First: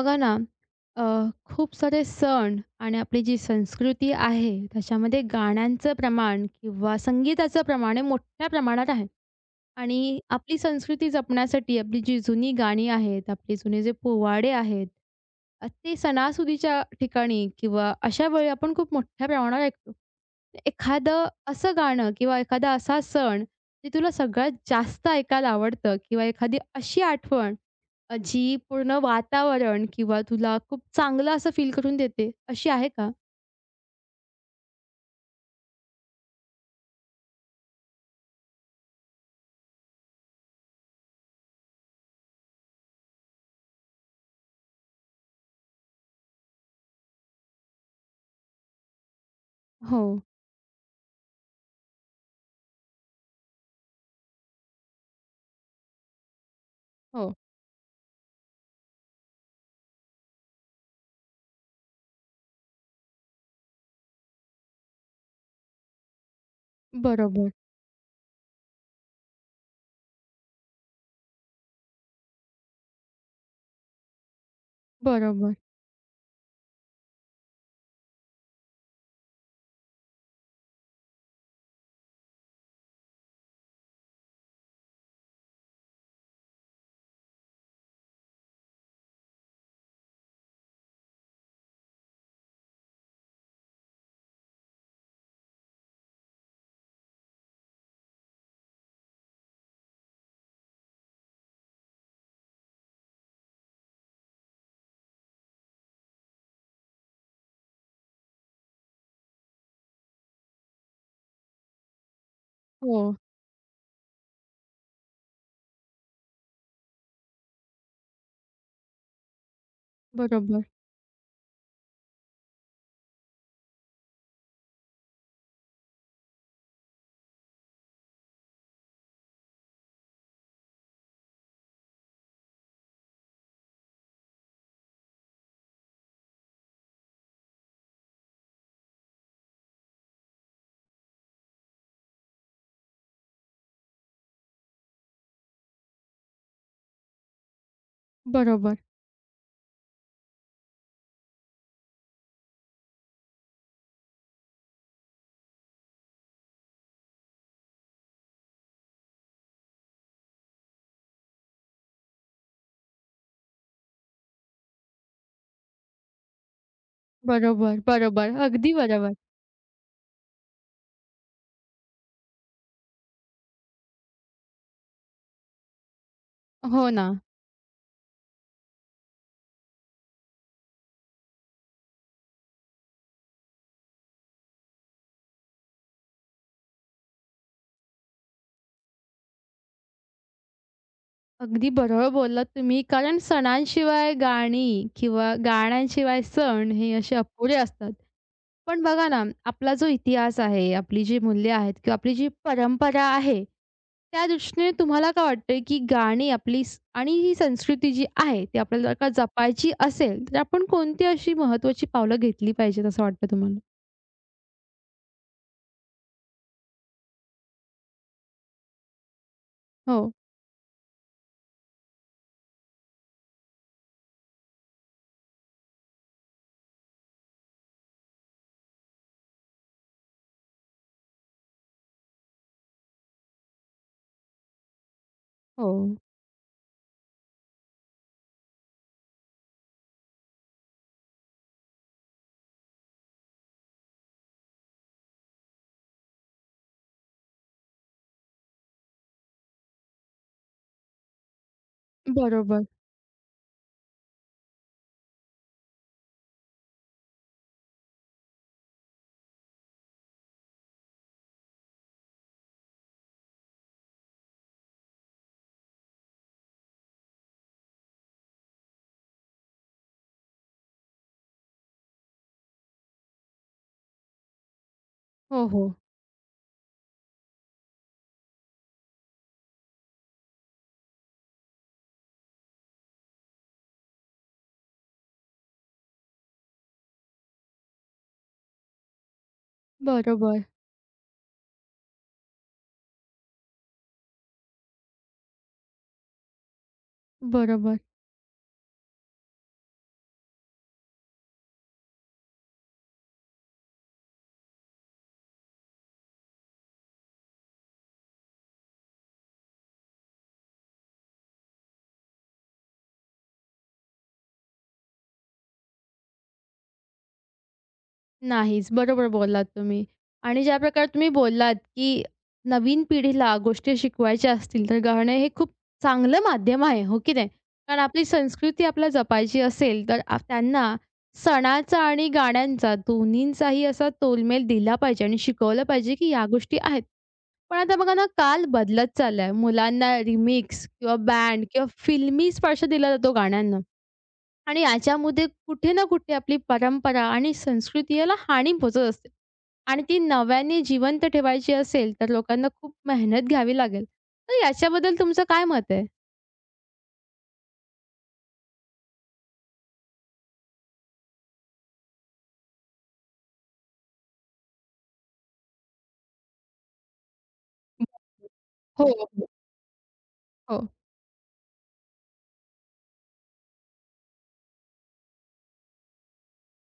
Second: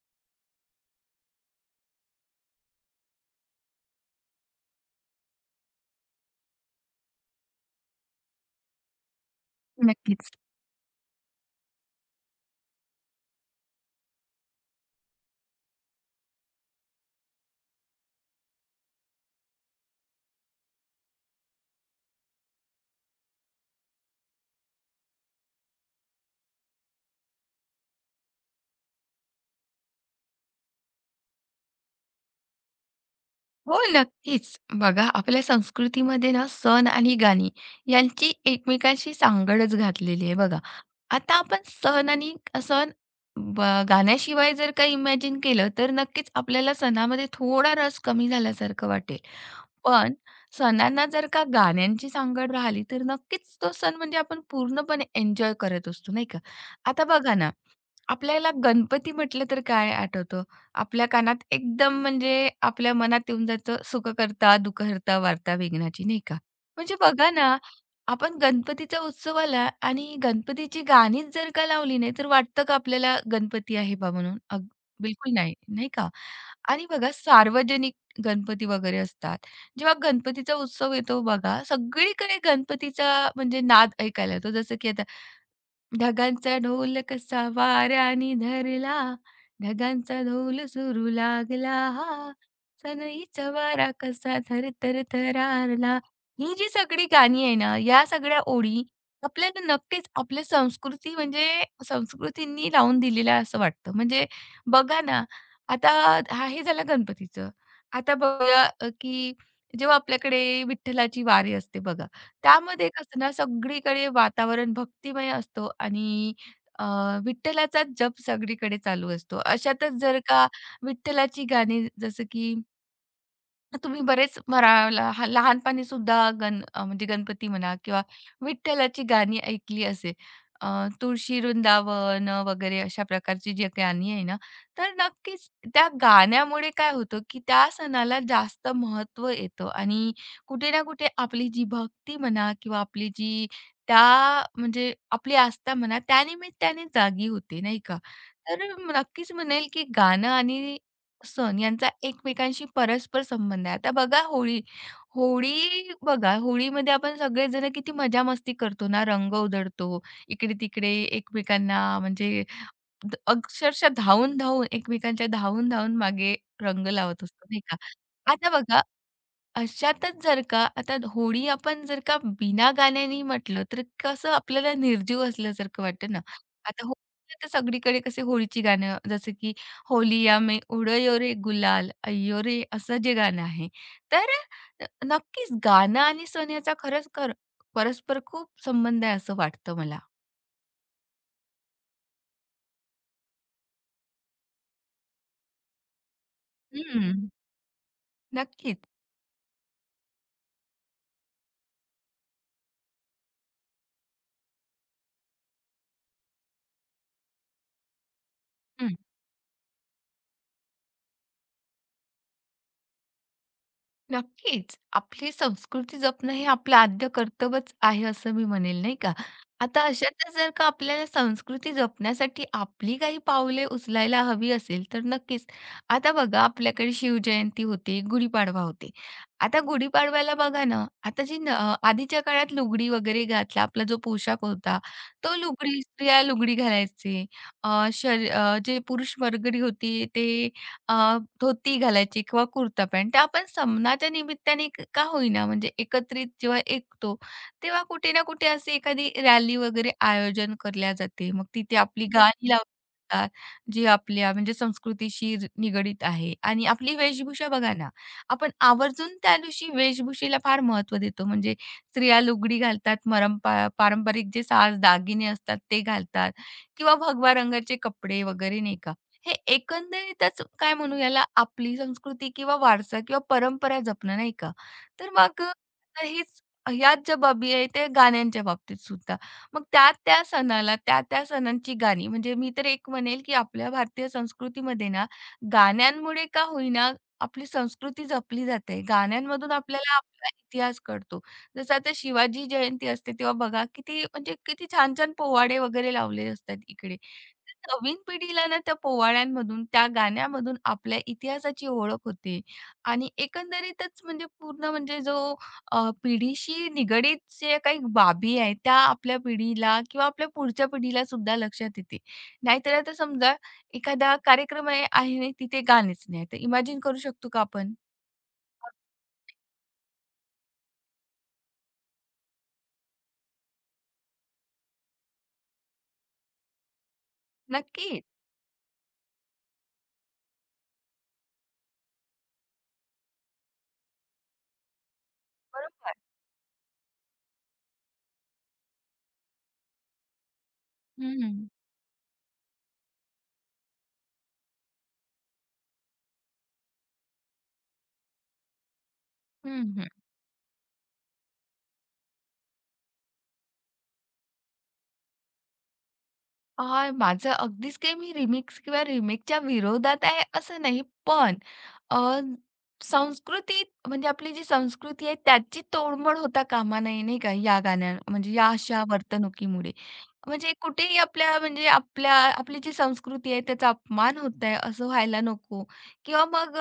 बघा ना, अ, खूप सारे सण आणि आपली जी संस्कृती आहे, त्याच्यामध्ये गाण्यांचं प्रमाण किंवा संगीताचं प्रमाण हे मोठ्या प्रमाणात आहे. आणि नक्कीच. आपली संस्कृती जपण्यासाठी आपली जी जुनी गाणी आहेत, आपले जुने जे पोवाडे आहेत, ते सणासुदीच्या ठिकाणी किंवा अशा वेळी आपण खूप मोठ्या प्रमाणावर ऐकतो. एखादं असं गाणं किंवा एखादा असा सण, जे तुला सगळ्यात जास्त ऐकायला आवडतं किंवा एखादी अशी आठवण, जी पूर्ण वातावरण किंवा तुला खूप चांगलं असं फील करून देते, अशी आहे का? हो, नक्कीच. बघा, आपल्या संस्कृतीमध्ये ना सण आणि गाणी यांची एकमेकांशी सांगडच घातलेली आहे बघा. आता आपण सण आणि सण ब गाण्याशिवाय जर काही इमॅजिन केलं, तर नक्कीच आपल्याला सणामध्ये थोडा रस कमी झाल्यासारखं वाटेल. हो, पण सणांना जर का गाण्यांची सांगड राहिली, तर नक्कीच तो सण म्हणजे आपण पूर्णपणे एन्जॉय करत असतो, नाही का? आता हो. बघा ना, आपल्याला गणपती म्हटलं तर काय आठवतं? आपल्या कानात एकदम म्हणजे आपल्या मनात येऊन जातं, सुख करता दुःखहर्ता वार्ता विघ्नाची, नाही का? म्हणजे बघा बरोबर, ना, आपण गणपतीच्या उत्सवाला आणि गणपतीची गाणीच जर का लावली नाही, तर वाटतं का आपल्याला गणपती आहे बा म्हणून? अग बिलकुल बरोबर. नाही, नाही का? आणि बघा सार्वजनिक गणपती वगैरे असतात. जेव्हा गणपतीचा उत्सव येतो बघा, सगळीकडे गणपतीचा म्हणजे नाद ऐकायला येतो. जसं की आता ढगांचा ढोल कसा वाऱ्याने धरला, ढगांचा ढोल सुरू लागला, हा सनईचा वारा कसा थर थर थरारला. ही जी सगळी गाणी आहे ना, या सगळ्या ओळी आपल्याला नक्कीच आपल्या संस्कृती म्हणजे संस्कृतींनी लावून दिलेल्या असं वाटतं, म्हणजे बघा ना. आता हे झालं गणपतीचं. आता बघा, की जेव्हा आपल्याकडे विठ्ठलाची वारी असते बघा, त्यामध्ये हो, कसं ना सगळीकडे वातावरण भक्तिमय असतो आणि अ, विठ्ठलाचाच जप सगळीकडे चालू असतो. अशातच जर का बरोबर, विठ्ठलाची गाणी, जसं की तुम्ही बरेच मरा ला लहानपणी सुद्धा म्हणजे गणपती म्हणा किंवा विठ्ठलाची गाणी ऐकली असेल. अ, तुळशी वृंदावन वगैरे अशा प्रकारची जी गाणी आहे ना, तर नक्कीच त्या गाण्यामुळे काय होतं, की त्या सणाला जास्त महत्व येतं आणि कुठे ना कुठे आपली जी भक्ती म्हणा किंवा आपली जी त्या म्हणजे आपली आस्था म्हणा त्यानिमित्ताने जागी होते, नाही का? तर बरोबर, नक्कीच म्हणेल, की गाणं आणि सण यांचा एकमेकांशी परस्पर संबंध आहे. आता बघा होळी, होळी बघा, होळीमध्ये आपण सगळेजण किती मजा मस्ती करतो ना, रंग उधळतो, इकडे-तिकडे एकमेकांना म्हणजे अक्षरशः धावून-धावून एकमेकांच्या धावून-धावून मागे रंग लावत असतो, नाही का? बरोबर, बरोबर. आता अगदी बघा, बरोबर. अशातच जर का आता होळी आपण जर का बिना गाण्यानी म्हटलं तर कसं आपल्याला निर्जीव असल्यासारखं वाटतं ना. आता हो ना. होळीला तर सगळीकडे कसे होळीची गाणं, जसं की होलिया में उडयो रे गुलाल अय्यो रे, असं जे गाणं आहे. तर नक्कीच गाणं आणि सण याचा खरंच परस्पर खूप संबंध आहे असं वाटतं मला. अगदी बरोबर बोललात तुम्ही. कारण सणांशिवाय गाणी किंवा गाण्यांशिवाय सण हे असे हं. अपुरे असतात. पण नक्कीच. बघा ना, आपला जो इतिहास आहे, आपली जी मूल्य आहेत किंवा आपली जी परंपरा आहे त्या दृष्टीने तुम्हाला काय वाटतंय, की गाणी आपली स आणि ही संस्कृती जी आहे, ती आपल्याला जर का जपायची असेल, तर आपण कोणती अशी महत्त्वाची पावलं घेतली पाहिजेत असं वाटतं तुम्हाला? नक्कीच. आपली संस्कृती जपणं हे आपलं आद्य कर्तव्यच आहे असं मी म्हणेल, नाही का? आता हो, अशातच जर का आपल्याला संस्कृती जपण्यासाठी आपली काही पावले उचलायला हवी असेल, तर नक्कीच. आता बघा, आपल्याकडे शिवजयंती होते, गुढीपाडवा होते. आता गुढीपाडव्याला बघा ना, आता जी आधीच्या काळात लुगडी वगैरे घातला आपला जो पोशाख होता, तो हो. लुगडी स्त्रिया लुगडी घालायचे. जे पुरुष वर्गडी होती ते धोती घालायची किंवा कुर्ता पॅन्ट. ते आपण सणाच्या निमित्ताने का होईना म्हणजे एकत्रित जेव्हा ऐकतो, तेव्हा कुठे ना कुठे अशी एखादी रॅली वगैरे आयोजन केल्या जाते. मग तिथे आपली गाणी बरोबर. लावली जी आपल्या म्हणजे संस्कृतीशी निगडीत आहे. आणि आपली वेशभूषा बघा ना, आपण आवर्जून त्या दिवशी वेशभूषेला फार महत्त्व देतो. म्हणजे स्त्रिया लुगडी घालतात, पारंपरिक जे साज दागिने असतात ते घालतात किंवा भगवा रंगाचे कपडे वगैरे, नाही का. हे एकंदरीतच काय म्हणू याला, आपली संस्कृती किंवा वारसा किंवा परंपरा जपणं, नाही का. तर मग हो, अ, हो. हेच ह्याच ज्या बाबी आहे ते गाण्यांच्या बाबतीत सुद्धा. मग त्या-त्या सणाला त्या-त्या सणांची गाणी, म्हणजे मी तर एक म्हणेल, की आपल्या भारतीय संस्कृतीमध्ये ना गाण्यांमुळे का होईना आपली संस्कृती जपली जाते. गाण्यांमधून आपल्याला आपला बरोबर, इतिहास कळतो. जसं आता शिवाजी जयंती असते तेव्हा बघा किती म्हणजे किती छान छान पोवाडे वगैरे लावले असतात इकडे. तर बरोबर. नवीन पिढीला ना त्या पोवाड्यांमधून, त्या गाण्यामधून आपल्या इतिहासाची ओळख होते आणि एकंदरीतच म्हणजे पूर्ण म्हणजे जो पिढीशी निगडीत जे काही बाबी आहेत त्या आपल्या पिढीला किंवा आपल्या पुढच्या पिढीला सुद्धा लक्षात येते. नाहीतर आता समजा एखादा कार्यक्रम आहे आहे आणि तिथे गाणेच नाही. तर इमॅजिन करू शकतो का आपण? नाहीच. बरोबर बोललात तुम्ही. आणि ज्या प्रकारे तुम्ही बोललात, की नवीन पिढीला गोष्टी शिकवायच्या असतील, तर गाणे हे खूप चांगलं माध्यम आहे, हो की नाही? कारण नक्कीच. आपली संस्कृती आपल्याला जपायची असेल, तर आप त्यांना सणाचा आणि गाण्यांचा दोन्हींचाही असा तोलमेल दिला पाहिजे आणि शिकवलं बरोबर. पाहिजे, की ह्या गोष्टी आहेत. पण आता बघा ना, काल बदलत चाललाय. मुलांना रिमिक्स किंवा हं, बँड हं. किंवा फिल्मी स्पर्श दिला जातो गाण्यांना. आणि याच्यामध्ये कुठे ना कुठे आपली परंपरा आणि संस्कृती याला हानी पोहोचत असते. आणि हं, ती नव्याने जिवंत ठेवायची असेल, तर लोकांना खूप मेहनत घ्यावी लागेल. तर याच्याबद्दल तुमचं काय मत आहे? हां, माझं अगदीच काही मी रिमिक्स किंवा रिमेकच्या विरोधात आहे असं नाही. पण अ, संस्कृती म्हणजे आपली जी संस्कृती आहे त्याची तोडमोड होता कामा नये, नाही का? या गाण्या म्हणजे या अशा हो, हो. वर्तणुकीमुळे. म्हणजे हो. कुठेही आपल्या म्हणजे आपल्या आपली जी संस्कृती आहे त्याचा अपमान होत आहे असं व्हायला नको, किंवा मग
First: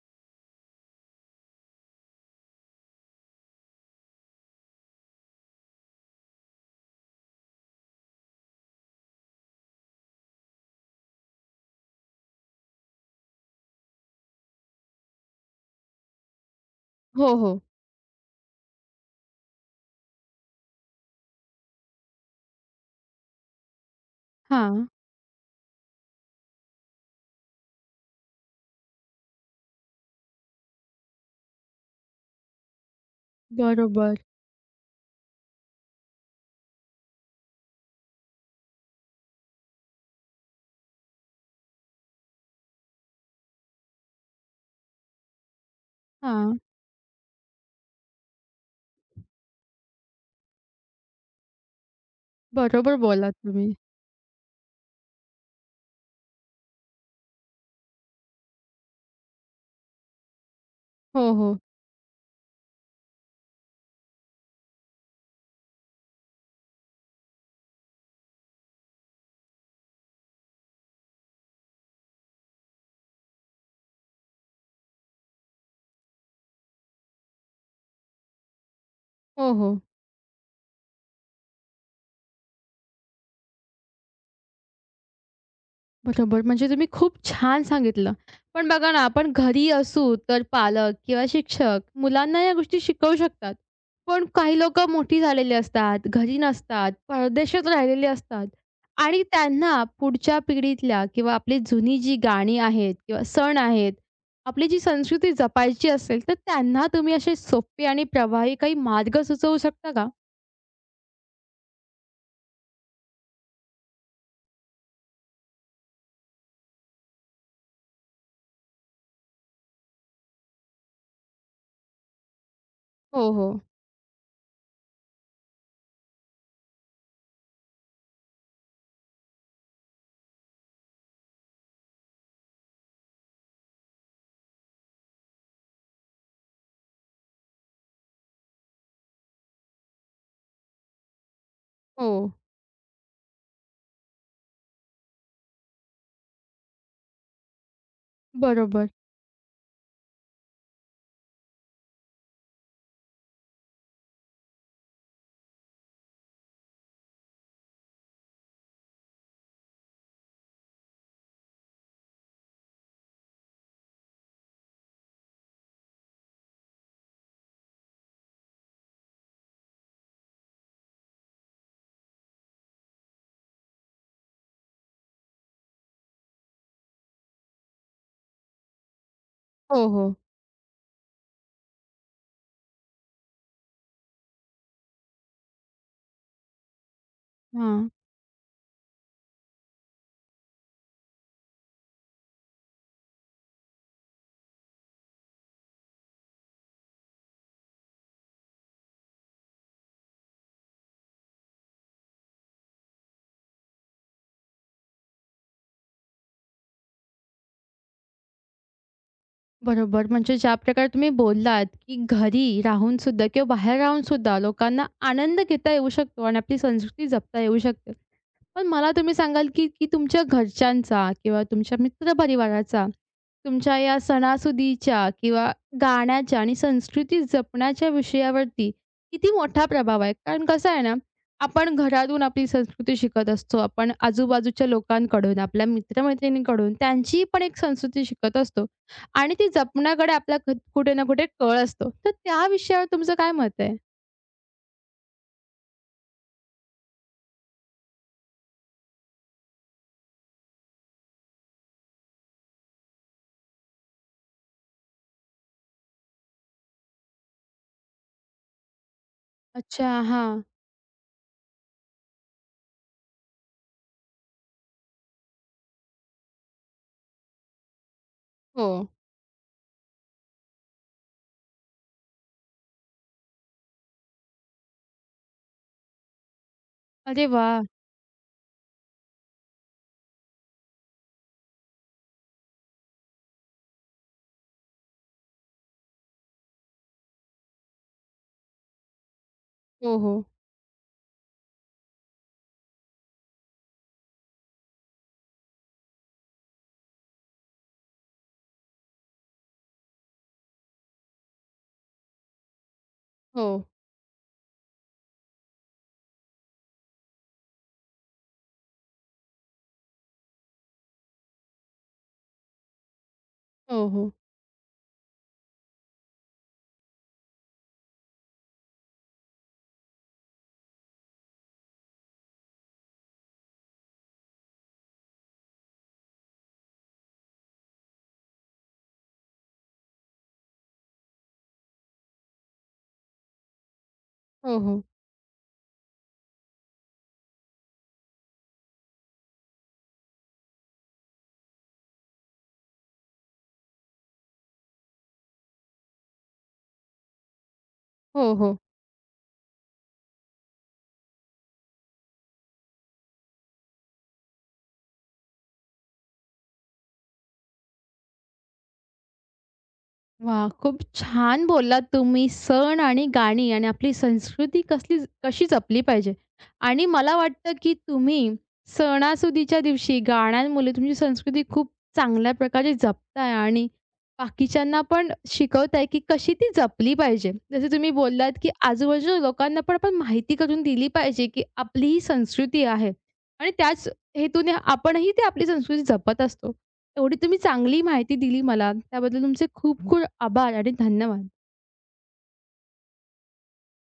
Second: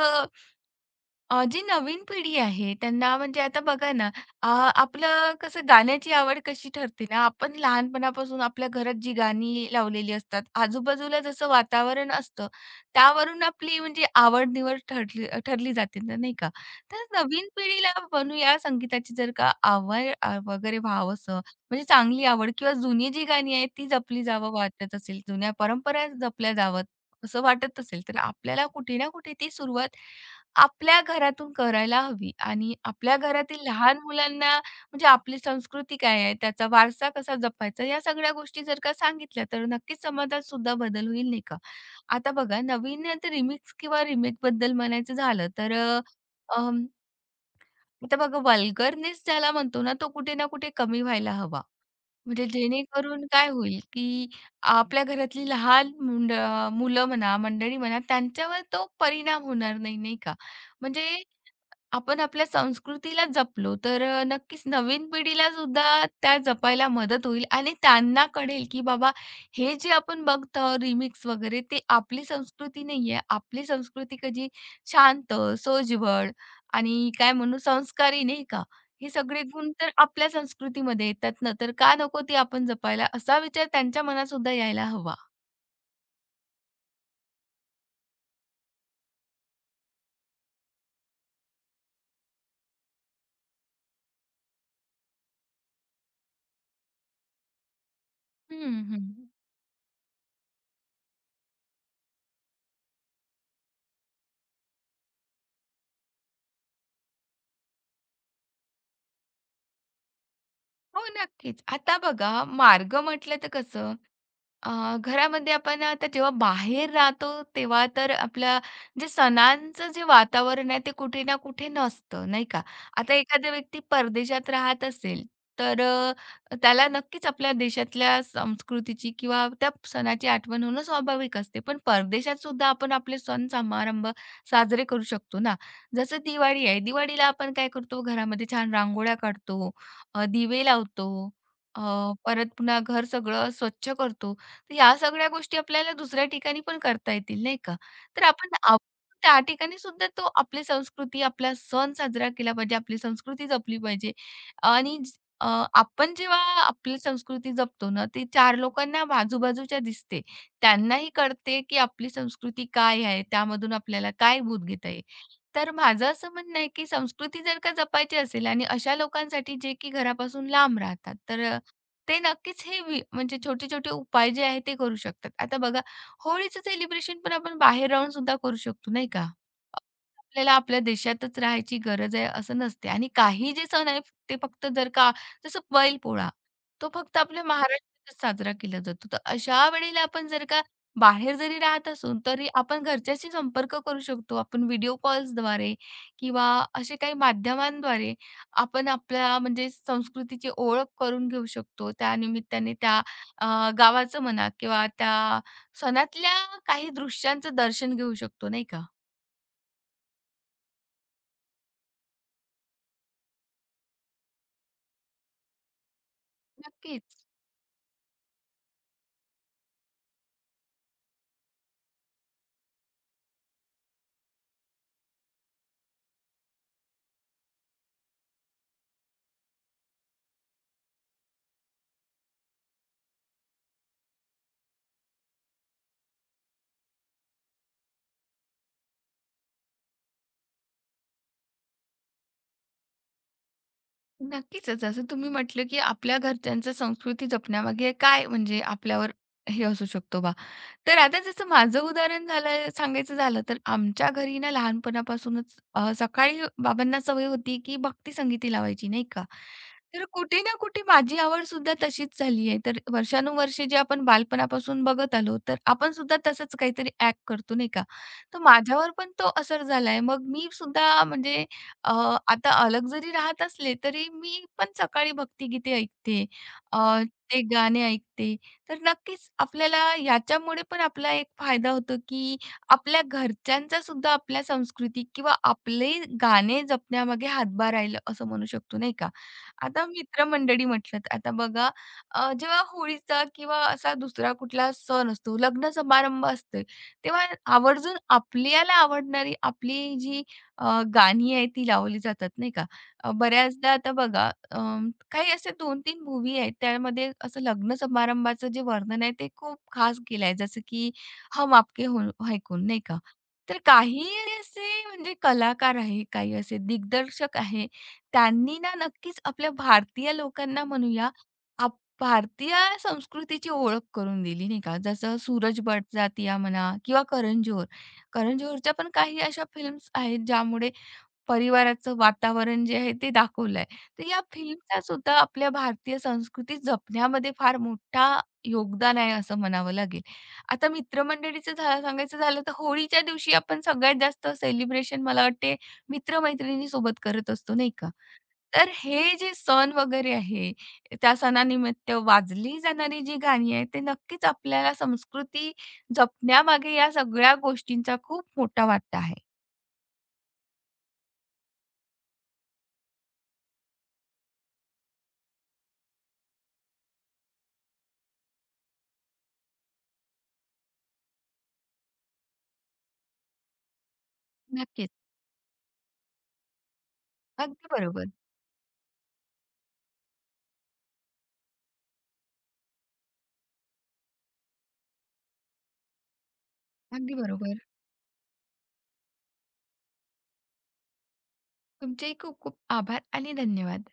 जी नवीन पिढी आहे त्यांना म्हणजे आता बघा ना, अ, आपलं कसं गाण्याची आवड कशी ठरते ना, आपण लहानपणापासून आपल्या घरात जी गाणी लावलेली असतात, आजूबाजूला जसं वातावरण असतं, त्यावरून आपली म्हणजे आवड-निवड ठरली ठरली जाते ना, नाही का? तर हो, नवीन हो. पिढीला बनू या संगीताची जर का आवड वगैरे व्हावंसं, म्हणजे चांगली आवड किंवा जुनी जी गाणी आहेत ती जपली जावं हां. वाटत असेल, जुन्या परंपरा जपल्या जाव्यात असं वाटत असेल, तर आपल्याला कुठे ना कुठे ती सुरुवात आपल्या घरातून करायला हवी आणि आपल्या घरातील लहान बरोबर. मुलांना म्हणजे आपली संस्कृती काय आहे, त्याचा वारसा कसा जपायचा, या सगळ्या गोष्टी जर का सांगितल्या, तर नक्कीच समाजात सुद्धा बदल होईल, नाही का? आता बघा नवीन रिमिक्स किंवा रिमेकबद्दल म्हणायचं झालं, तर हां. अं, आता बघा वल्गरनेस ज्याला म्हणतो ना, तो कुठे ना कुठे कमी व्हायला हवा. म्हणजे बरोबर जेणेकरून बोललात काय तुम्ही. होईल, की आपल्या घरातली लहान मुंड मुलं म्हणा, मंडळी म्हणा, त्यांच्यावर तो परिणाम होणार नाही, नाही का? म्हणजे हो, हो. आपण आपल्या संस्कृतीला जपलो तर नक्कीच नवीन पिढीला सुद्धा त्या जपायला मदत होईल आणि त्यांना कळेल की बाबा, हे जे आपण बघतो रिमिक्स वगैरे, ते आपली संस्कृती नाहीये. आपली संस्कृती कशी शांत, सोज्वळ आणि काय म्हणू संस्कारी, नाही का? हे सगळे हो, गुण हो. तर आपल्या संस्कृतीमध्ये येतात ना, तर का नको ते आपण जपायला? असा विचार त्यांच्या मनात सुद्धा यायला हवा. बरोबर. म्हणजे तुम्ही खूप छान सांगितलं. पण बघा ना, आपण घरी असू तर पालक किंवा शिक्षक मुलांना या गोष्टी शिकवू शकतात. पण काही लोकं मोठी झालेली असतात, घरी नसतात, परदेशात राहिलेली असतात हं, हं. आणि त्यांना पुढच्या पिढीतल्या किंवा आपली जुनी जी गाणी आहेत किंवा सण आहेत, आपली जी संस्कृती जपायची असेल, तर त्यांना तुम्ही असे सोपे आणि प्रभावी काही मार्ग सुचवू शकता का? हो, नक्कीच. आता बघा, मार्ग म्हटलं तर कसं, घरामध्ये आपण आता जेव्हा बाहेर राहतो, तेव्हा तर आपल्या जे सणांचं जे वातावरण आहे ते कुठे ना कुठे नसतं, नाही का? आता हो, हो. एखादा व्यक्ती परदेशात राहत असेल, तर त्याला नक्कीच आपल्या देशातल्या संस्कृतीची किंवा त्या सणाची आठवण होणं स्वाभाविक असते. पण परदेशात सुद्धा आपण आपले सण समारंभ साजरे करू शकतो ना. जसं दिवाळी आहे. दिवाळीला आपण काय करतो, घरामध्ये छान रांगोळ्या काढतो, दिवे लावतो, अ, हो. परत पुन्हा घर सगळं स्वच्छ करतो. तर या सगळ्या गोष्टी आपल्याला दुसऱ्या ठिकाणी पण करता येतील, नाही का? तर आपण बरोबर. त्या ठिकाणी सुद्धा तो आपली संस्कृती, आपला सण साजरा केला पाहिजे, आपली संस्कृती जपली पाहिजे, आणि अ, आपण जेव्हा आपली संस्कृती जपतो ना, ती चार लोकांना बाजूबाजूच्या दिसते. त्यांनाही कळते, की आपली संस्कृती काय आहे, त्यामधून आपल्याला काय बोध घेता येईल. तर माझं असं म्हणणं आहे, की संस्कृती जर का जपायची असेल, आणि अशा लोकांसाठी जे की घरापासून लांब राहतात, तर ते नक्कीच हे म्हणजे छोटे-छोटे उपाय जे आहेत ते करू शकतात. आता बघा, होळीचं सेलिब्रेशन पण आपण बाहेर राहून सुद्धा करू शकतो, नाही का? हो, हो. आपल्याला आपल्या देशातच राहायची गरज आहे असं नसते, आणि काही जे सण आहेत ते फक्त जर का, जसं बैलपोळा, तो फक्त आपल्या हां. महाराष्ट्रातच साजरा केला जातो. तर अशा वेळेला आपण जर का बाहेर जरी राहत असू, तरी आपण घरच्याशी संपर्क करू शकतो. आपण व्हिडिओ कॉल्सद्वारे किंवा असे काही माध्यमांद्वारे आपण आपल्या म्हणजे संस्कृतीची ओळख करून घेऊ शकतो. त्या निमित्ताने त्या गावाचं म्हणा किंवा त्या सणातल्या काही दृश्यांचं दर्शन घेऊ शकतो, नाही का? बरोबर. म्हणजे ज्या प्रकारे तुम्ही बोललात, की घरी राहून सुद्धा किंवा बाहेर राहून सुद्धा लोकांना आनंद घेता येऊ शकतो आणि आपली संस्कृती नक्कीच. जपता येऊ शकते. पण मला तुम्ही सांगाल, की की तुमच्या घरच्यांचा किंवा तुमच्या मित्रपरिवाराचा तुमच्या या सणासुदीच्या किंवा गाण्याच्या आणि संस्कृती जपण्याच्या विषयावरती किती मोठा प्रभाव आहे? कारण कसं आहे ना, आपण घरातून आपली संस्कृती शिकत असतो. आपण आजूबाजूच्या लोकांकडून, आपल्या मित्र त्यांची पण एक संस्कृती शिकत असतो. आणि ती जपण्याकडे आपला क कुठे ना कुठे कल असतो. तर त्या विषयावर तुमचं काय मत आहे? नक्कीच. जसं तुम्ही म्हटलं, की आपल्या घरच्यांचं संस्कृती जपण्यामागे काय म्हणजे आपल्यावर हे असू शकतो बा. तर आता जसं माझं उदाहरण झालं सांगायचं झालं, तर आमच्या घरी ना लहानपणापासूनच सकाळी बाबांना सवय होती, की भक्ती संगीती लावायची, नाही का. अच्छा. तर कुठे हां. ना कुठे माझी आवड सुद्धा तशीच झाली आहे. तर वर्षानुवर्षे जे आपण बालपणापासून बघत आलो, तर आपण सुद्धा तसंच काहीतरी ॲक्ट करतो, नाही का. तर हो. माझ्यावर पण तो असर झालाय. मग मी सुद्धा म्हणजे अ, आता अलग जरी राहत असले, तरी मी पण सकाळी भक्तिगीते ऐकते. अ, अरे ते वाह! गाणे ऐकते. तर नक्कीच आपल्याला याच्यामुळे पण आपला एक फायदा होतो, की आपल्या घरच्यांचा सुद्धा आपल्या संस्कृती किंवा आपले गाणे जपण्यामागे हातभार राहिलं असं म्हणू शकतो, नाही का? आता हो, हो. मित्रमंडळी म्हटलं, तर आता बघा, जेव्हा होळीचा किंवा असा दुसरा कुठला सण असतो, लग्न समारंभ असते, तेव्हा आवर्जून आपल्याला आवडणारी आपली जी गाणी आहेत ती लावली जातात, नाही का. हो. बऱ्याचदा आता बघा, काही असे 2-3 मूव्ही आहेत, त्यामध्ये असं लग्न समारंभाचं जे वर्णन आहे ते खूप खास केलं आहे. जसं की हम आपके हो है, नाही का. तर हो, काही हो. असे म्हणजे कलाकार आहे, काही असे दिग्दर्शक आहे, त्यांनी ना नक्कीच आपल्या भारतीय लोकांना म्हणूया, आप भारतीय संस्कृतीची ओळख करून दिली, नाही का. जसं सूरज बडजात्या म्हणा किंवा करण जोहरच्या पण काही अशा फिल्म्स आहेत ज्यामुळे परिवाराचं वातावरण जे आहे ते दाखवलंय. तर या हो, फिल्मचा हो. सुद्धा आपल्या भारतीय संस्कृती जपण्यामध्ये फार मोठा योगदान आहे असं म्हणावं लागेल. आता मित्रमंडळीचं सांगायचं झालं तर होळीच्या दिवशी आपण सगळ्यात जास्त सेलिब्रेशन, मला वाटते, मित्र-मैत्रिणीसोबत करत असतो, नाही का? हो, हो. तर हे जे सण वगैरे आहे, त्या सणानिमित्त वाजली जाणारी जी गाणी आहेत ते नक्कीच आपल्याला संस्कृती जपण्यामागे या सगळ्या गोष्टींचा खूप मोठा वाटा आहे. वाह! खूप छान बोललात तुम्ही. सण आणि गाणी आणि आपली संस्कृती कसली कशी जपली पाहिजे आणि मला वाटतं, की तुम्ही सणासुदीच्या दिवशी गाण्यांमुळे तुमची संस्कृती खूप चांगल्या प्रकारे जपताय आणि बाकीच्यांना नक्कीच. पण शिकवताय, की कशी ती जपली पाहिजे. जसे अगदी तुम्ही बरोबर. बोललात, की आजूबाजूच्या लोकांना पण आपण माहिती करून दिली पाहिजे, की आपली ही संस्कृती आहे आणि त्याच हेतूने आपणही ती आपली संस्कृती जपत असतो. एवढी अगदी तुम्ही बरोबर. चांगली माहिती दिली मला. त्याबद्दल तुमचे खूप खूप आभार आणि धन्यवाद. तुमचेही खूप खूप आभार आणि धन्यवाद.